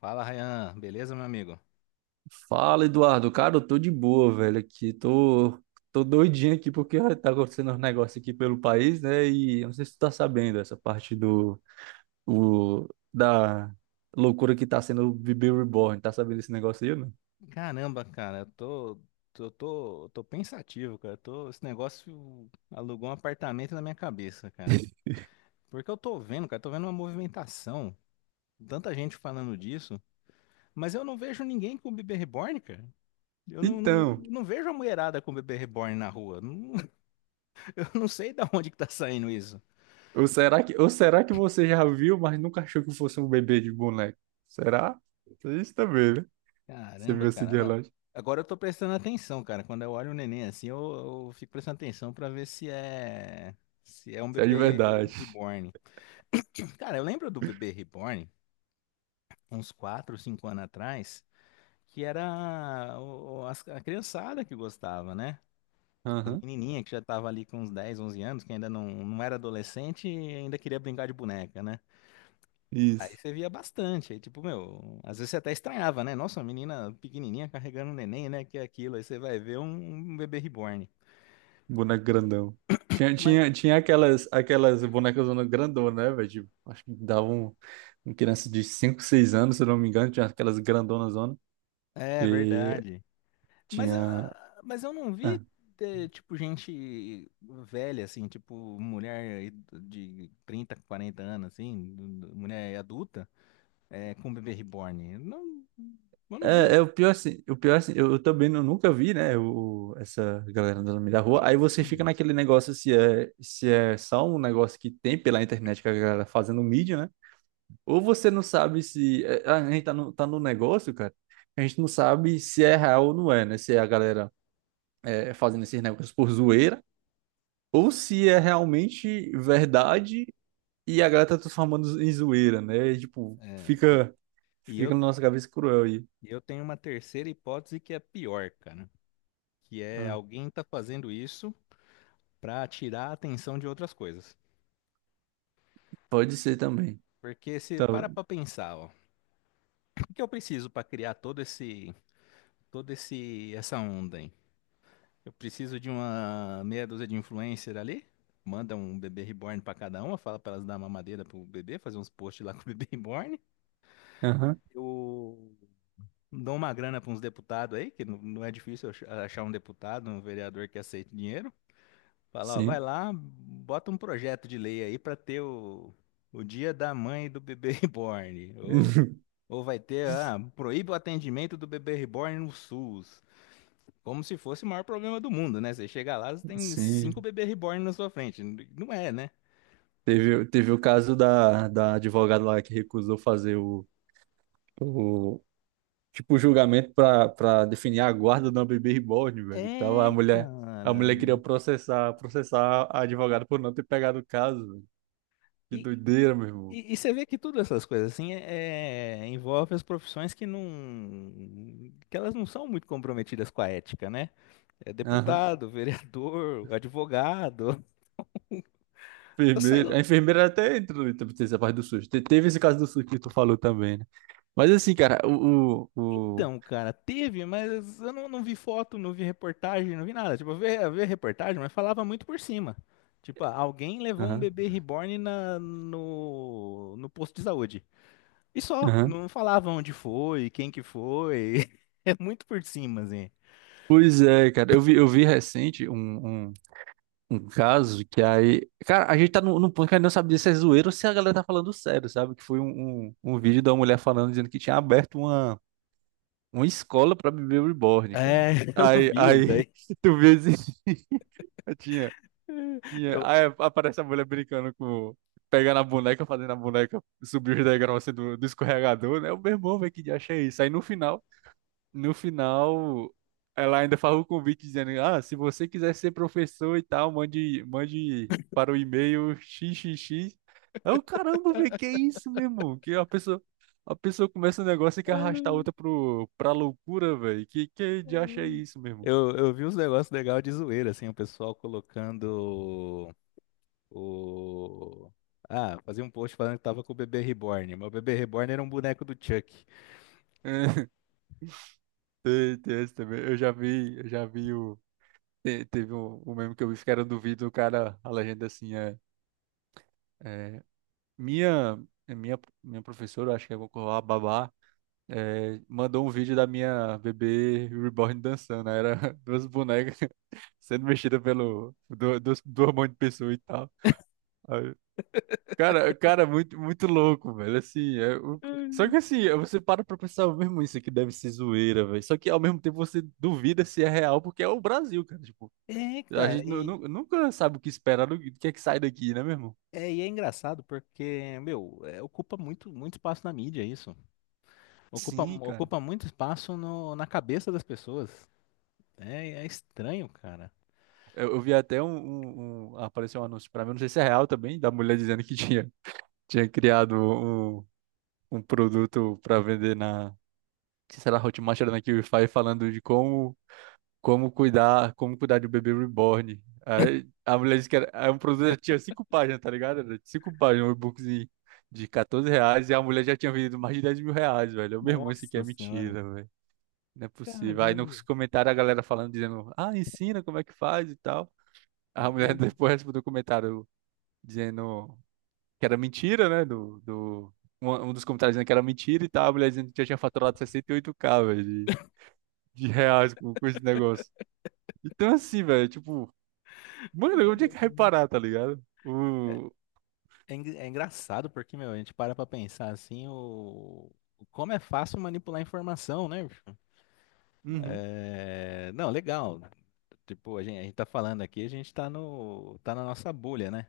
Fala, Ryan. Beleza, meu amigo? Fala, Eduardo. Cara, eu tô de boa, velho, aqui. Tô doidinho aqui porque tá acontecendo uns negócios aqui pelo país, né? E eu não sei se tu tá sabendo essa parte da loucura que tá sendo o Bebê Reborn. Tá sabendo esse negócio aí, né? Caramba, cara, eu tô pensativo, cara. Tô, esse negócio alugou um apartamento na minha cabeça, cara. Porque eu tô vendo, cara, tô vendo uma movimentação, tanta gente falando disso, mas eu não vejo ninguém com bebê reborn, cara. Eu não, não, Então, não vejo a mulherada com bebê reborn na rua. Não- eu não sei da onde que tá saindo isso. ou será que você já viu, mas nunca achou que fosse um bebê de boneco? Será? Isso também, né? Você Caramba, viu esse cara. dia Mas lá? Isso agora eu tô prestando atenção, cara. Quando eu olho o neném assim, eu fico prestando atenção pra ver se é um é de bebê verdade. reborn. Cara, eu lembro do bebê reborn uns 4, 5 anos atrás, que era a criançada que gostava, né? As Aham. menininhas que já tava ali com uns 10, 11 anos, que ainda não era adolescente e ainda queria brincar de boneca, né? Aí Isso. você via bastante, aí tipo, meu, às vezes você até estranhava, né? Nossa, uma menina pequenininha carregando um neném, né? Que é aquilo, aí você vai ver um bebê reborn. Boneco grandão. Tinha, Mas tinha, tinha aquelas bonecas grandonas, né, velho? Tipo, acho que davam um criança de 5 6 anos, se eu não me engano, tinha aquelas grandonas zona é que verdade. Mas, tinha. ah, mas eu não ah, vi, tipo, gente velha, assim, tipo, mulher de 30, 40 anos, assim, mulher adulta, com bebê reborn. Não, eu não é vi. O pior assim, eu também não, nunca vi, né, o, essa galera andando no meio da rua. Aí você fica naquele negócio se é só um negócio que tem pela internet que a galera fazendo mídia, né? Ou você não sabe se. A gente tá no, negócio, cara. A gente não sabe se é real ou não é, né? Se é a galera fazendo esses negócios por zoeira, ou se é realmente verdade e a galera tá transformando em zoeira, né? E, tipo, É, e, fica, e fica eu, na nossa cabeça cruel aí. e eu tenho uma terceira hipótese que é pior, cara. Que é Ah, alguém tá fazendo isso para tirar a atenção de outras coisas. pode ser também. Porque se Tá. para pensar, ó, o que eu preciso para criar essa onda, hein? Eu preciso de uma meia dúzia de influencer ali, manda um bebê reborn para cada uma, fala para elas dar mamadeira pro bebê, fazer uns posts lá com o bebê reborn. Aham, Eu dou uma grana para uns deputados aí, que não é difícil achar um deputado, um vereador que aceite dinheiro. Fala, ó, vai sim. lá, bota um projeto de lei aí para ter o dia da mãe do bebê reborn. ou Ou vai ter, ah, proíbe o atendimento do bebê reborn no SUS. Como se fosse o maior problema do mundo, né? Você chega lá, você tem cinco Sim. bebê reborn na sua frente. Não é, né? Teve o caso da advogada lá que recusou fazer o tipo, o julgamento pra definir a guarda de uma bebê reborn, velho. Tava a É, mulher, a cara. mulher queria processar a advogada por não ter pegado o caso, velho. Que E, doideira, meu irmão. E você vê que todas essas coisas assim é, envolve as profissões que não, que elas não são muito comprometidas com a ética, né? É Aham. deputado, vereador, advogado, sei. Enfermeira. A enfermeira até entrou em essa parte do SUS. Teve esse caso do SUS que tu falou também, né? Mas assim, cara. Então, cara, teve, mas eu não vi foto, não vi reportagem, não vi nada. Tipo, eu vi a reportagem, mas falava muito por cima. Tipo, ah, alguém levou um Aham, bebê reborn na, no posto de saúde. E só, aham. não falava onde foi, quem que foi. É muito por cima, assim. Pois é, cara. Eu vi recente um caso que Cara, a gente tá num ponto que a gente não sabe se é zoeiro ou se a galera tá falando sério, sabe? Que foi um vídeo da mulher falando, dizendo que tinha aberto uma escola pra bebê reborn, cara. É, eu Aí, vi isso aí, daí. tu vê assim, tinha Tinha. Eu, Aí aparece a mulher brincando com. Pegando a boneca, fazendo a boneca subir os degraus assim, do escorregador, né? O meu irmão, velho, que dia é isso. Aí no final, ela ainda faz o convite dizendo: Ah, se você quiser ser professor e tal, mande para o e-mail xxx. Eu, caramba, velho, que isso, meu irmão? Que a pessoa começa um negócio e quer arrastar a outra pra loucura, velho. Que dia é isso, meu irmão? Eu vi uns negócios legais de zoeira, assim, o pessoal colocando o... Ah, fazia um post falando que tava com o bebê reborn. Meu bebê reborn era um boneco do Chuck. Tem esse também. Eu já vi o. Teve um meme que eu vi que era do vídeo, o cara, a legenda assim, é, minha, minha professora, acho que é a babá, mandou um vídeo da minha bebê reborn dançando, aí era duas bonecas sendo mexidas do hormônio de pessoa e tal. Aí, cara, muito, muito louco, velho, assim, só que assim, você para pra pensar, mesmo isso aqui deve ser zoeira, velho, só que ao mesmo tempo você duvida se é real, porque é o Brasil, cara, tipo, É, a cara, gente nu- nu- nunca sabe o que esperar, do que é que sai daqui, né, meu irmão? E é engraçado porque, meu, é, ocupa muito espaço na mídia isso. Ocupa, Sim, cara. ocupa muito espaço no, na cabeça das pessoas. É, é estranho, cara. Eu vi até um, um- um- Apareceu um anúncio pra mim, não sei se é real também, da mulher dizendo que tinha criado um, um produto pra vender na. Que será Hotmart era na Qify, falando de como cuidar de um bebê reborn. Aí a mulher disse que era, é um produto que tinha cinco páginas, tá ligado? Era cinco páginas, um e-bookzinho de R$ 14, e a mulher já tinha vendido mais de R$ 10.000, velho. Eu, meu irmão, isso aqui é Nossa senhora. mentira, não é Caramba, possível. Aí meu nos comentários a galera falando, dizendo, ah, ensina como é que faz e tal. A mulher Deus. depois respondeu o comentário dizendo que era mentira, né? Um dos comentários dizendo que era mentira e tal. A mulher dizendo que já tinha faturado 68K velho, de reais com esse negócio. Então, assim, velho, tipo, mano, onde é que reparar, tá ligado? É, O. É engraçado porque, meu, a gente para pra pensar assim, o... como é fácil manipular informação, né, bicho? Uhum, É, não, legal. Tipo, a gente tá falando aqui, a gente tá no, tá na nossa bolha, né?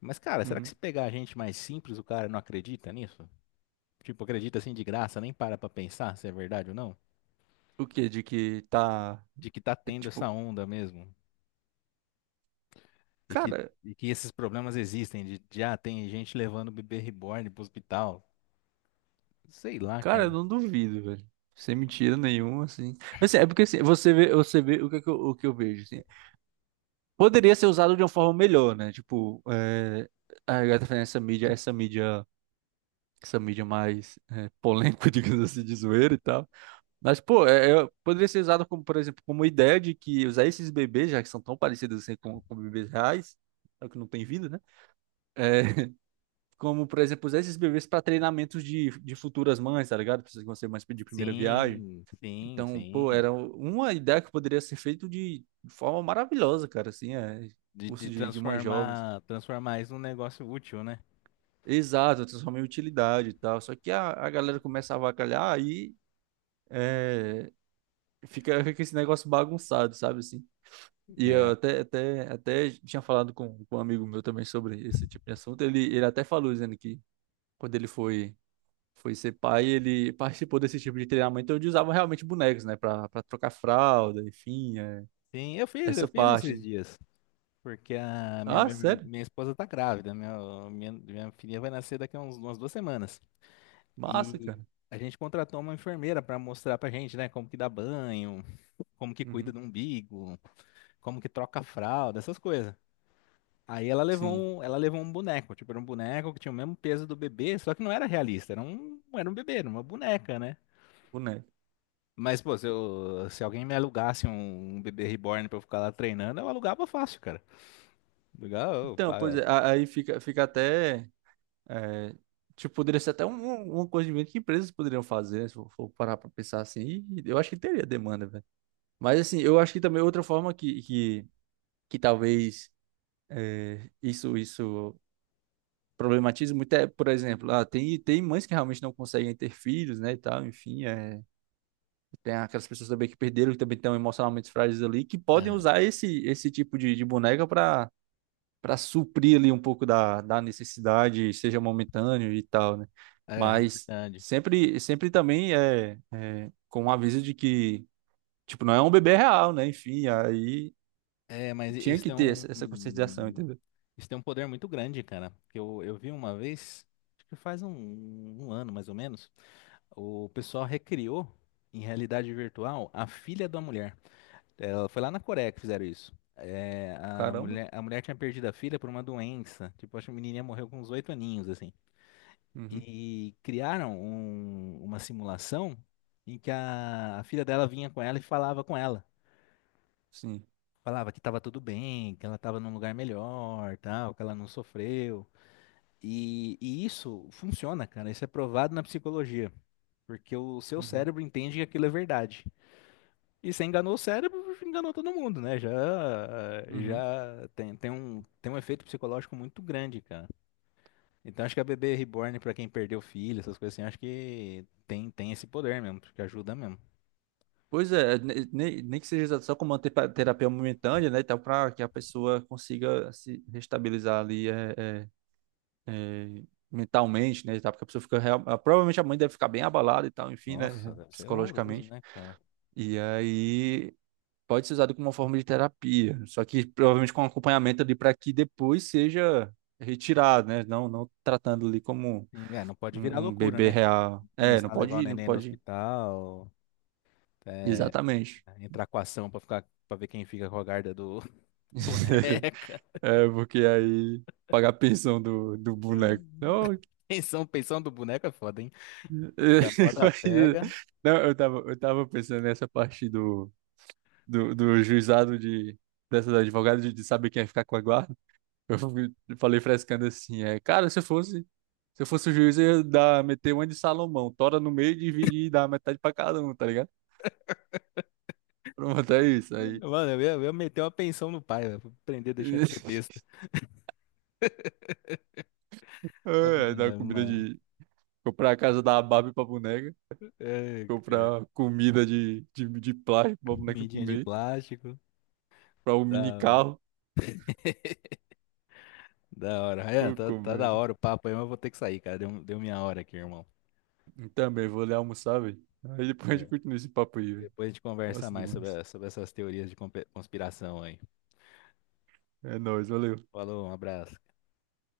Mas, cara, será que uhum. se pegar a gente mais simples, o cara não acredita nisso? Tipo, acredita assim de graça, nem para pra pensar se é verdade ou não? O quê? De que tá. De que tá tendo essa tipo, onda mesmo. E que, cara. e que esses problemas existem, de ah, tem gente levando o bebê reborn pro hospital. Sei lá, Cara, eu cara. não duvido, velho. Sem mentira nenhuma, assim. Assim, é porque assim, você vê o que, é que eu, o que eu vejo, assim. Poderia ser usado de uma forma melhor, né? Tipo, a galera fazendo essa mídia mais polêmica, digamos assim, de zoeira e tal. Mas, pô, poderia ser usado como, por exemplo, como ideia de que usar esses bebês, já que são tão parecidos assim com bebês reais, só que não tem vida, né? É, como, por exemplo, usar esses bebês para treinamentos de futuras mães, tá ligado? Pessoas que vão ser mães de primeira viagem. Sim, sim, Então, pô, sim. era uma ideia que poderia ser feito de forma maravilhosa, cara, assim, De curso de mães jovens. transformar, transformar isso num negócio útil, né? Exato, transformar em utilidade e tal. Só que a galera começa a avacalhar, aí é, fica, esse negócio bagunçado, sabe, assim. E eu É. até tinha falado com um amigo meu também sobre esse tipo de assunto. Ele até falou, dizendo que quando ele foi ser pai, ele participou desse tipo de treinamento onde usavam realmente bonecos, né, pra trocar fralda, enfim, Sim, eu essa fiz parte, esses né? dias. Porque a Ah, sério? minha esposa tá grávida, minha filha vai nascer daqui a uns, umas duas semanas. Massa, E cara. a gente contratou uma enfermeira para mostrar pra gente, né, como que dá banho, como que cuida Uhum. do umbigo, como que troca a fralda, essas coisas. Aí Sim, ela levou um boneco, tipo, era um boneco que tinha o mesmo peso do bebê, só que não era realista, era era um bebê, era uma boneca, né? boneco. Mas, pô, se alguém me alugasse um bebê reborn pra eu ficar lá treinando, eu alugava fácil, cara. Alugava, eu Então, pois paga- é, aí fica até. é, tipo, poderia ser até uma coisa de venda que empresas poderiam fazer, né, se for parar pra pensar assim. E eu acho que teria demanda, velho. Mas, assim, eu acho que também outra forma que talvez isso problematize muito por exemplo, tem mães que realmente não conseguem ter filhos, né, e tal, enfim. É, tem aquelas pessoas também que perderam, que também estão emocionalmente frágeis ali, que podem usar esse tipo de boneca pra para suprir ali um pouco da necessidade, seja momentâneo e tal, né? É, é Mas verdade. sempre, sempre também é com o aviso de que, tipo, não é um bebê real, né? Enfim, aí É, mas tinha isso que tem ter essa conscientização, um. entendeu? Isso tem um poder muito grande, cara. Porque eu vi uma vez, acho que faz um ano mais ou menos, o pessoal recriou em realidade virtual a filha da mulher. Ela foi lá na Coreia que fizeram isso. É, Caramba. A mulher tinha perdido a filha por uma doença. Tipo, acho que a menininha morreu com uns oito aninhos, assim. Uhum, E criaram uma simulação em que a filha dela vinha com ela e falava com ela. sim. Falava que estava tudo bem, que ela estava num lugar melhor, tal, que ela não sofreu. E isso funciona, cara. Isso é provado na psicologia, porque o seu Uhum, cérebro entende que aquilo é verdade. E você enganou o cérebro, enganou todo mundo, né? Já, uhum. já tem, tem um efeito psicológico muito grande, cara. Então acho que a bebê reborn, pra quem perdeu filho, essas coisas assim, acho que tem, tem esse poder mesmo, porque ajuda mesmo. Pois é, nem que seja só com uma terapia momentânea, né? e tal, para que a pessoa consiga se restabilizar ali é, mentalmente, né, e tal, porque a pessoa fica, provavelmente a mãe deve ficar bem abalada e tal, enfim, Nossa, né, deve ser horroroso, psicologicamente. né, cara? E aí pode ser usado como uma forma de terapia, só que provavelmente com acompanhamento ali para que depois seja retirado, né, não tratando ali como Sim, é, não pode virar um loucura, bebê né? Com- real. É, não começar a levar o pode, não neném no pode, hospital, é, exatamente. entrar com ação pra ficar, para ver quem fica com a guarda do, boneca. É, porque aí pagar a pensão do boneco. Não, Pensão, pensão do boneco é foda, hein? O da moda mas, pega. não, eu tava pensando nessa parte do do juizado de, dessa da advogada de saber quem ia ficar com a guarda. Eu falei frescando assim, cara, se eu fosse o juiz, eu ia meter uma de Salomão, tora no meio, dividir e dar metade pra cada um, tá ligado? Pronto, é isso. Aí, Mano, eu ia meter uma pensão no pai, velho, pra aprender a deixar de ser besta. Ah, é, dar comida mano. de, comprar a casa da Barbie pra boneca, É, cara. comprar comida de plástico pra boneca Comidinha de comer, plástico. pra um mini Da hora. carro. Da hora. Ryan, Ô, tá da comédia. hora o papo aí, mas eu vou ter que sair, cara. Deu, deu minha hora aqui, irmão. E também vou ali almoçar, velho. Aí depois a É, gente continua esse papo aí, velho. depois a gente conversa Massa mais sobre, demais. Sobre essas teorias de conspiração aí. É nóis, valeu. Falou, um abraço.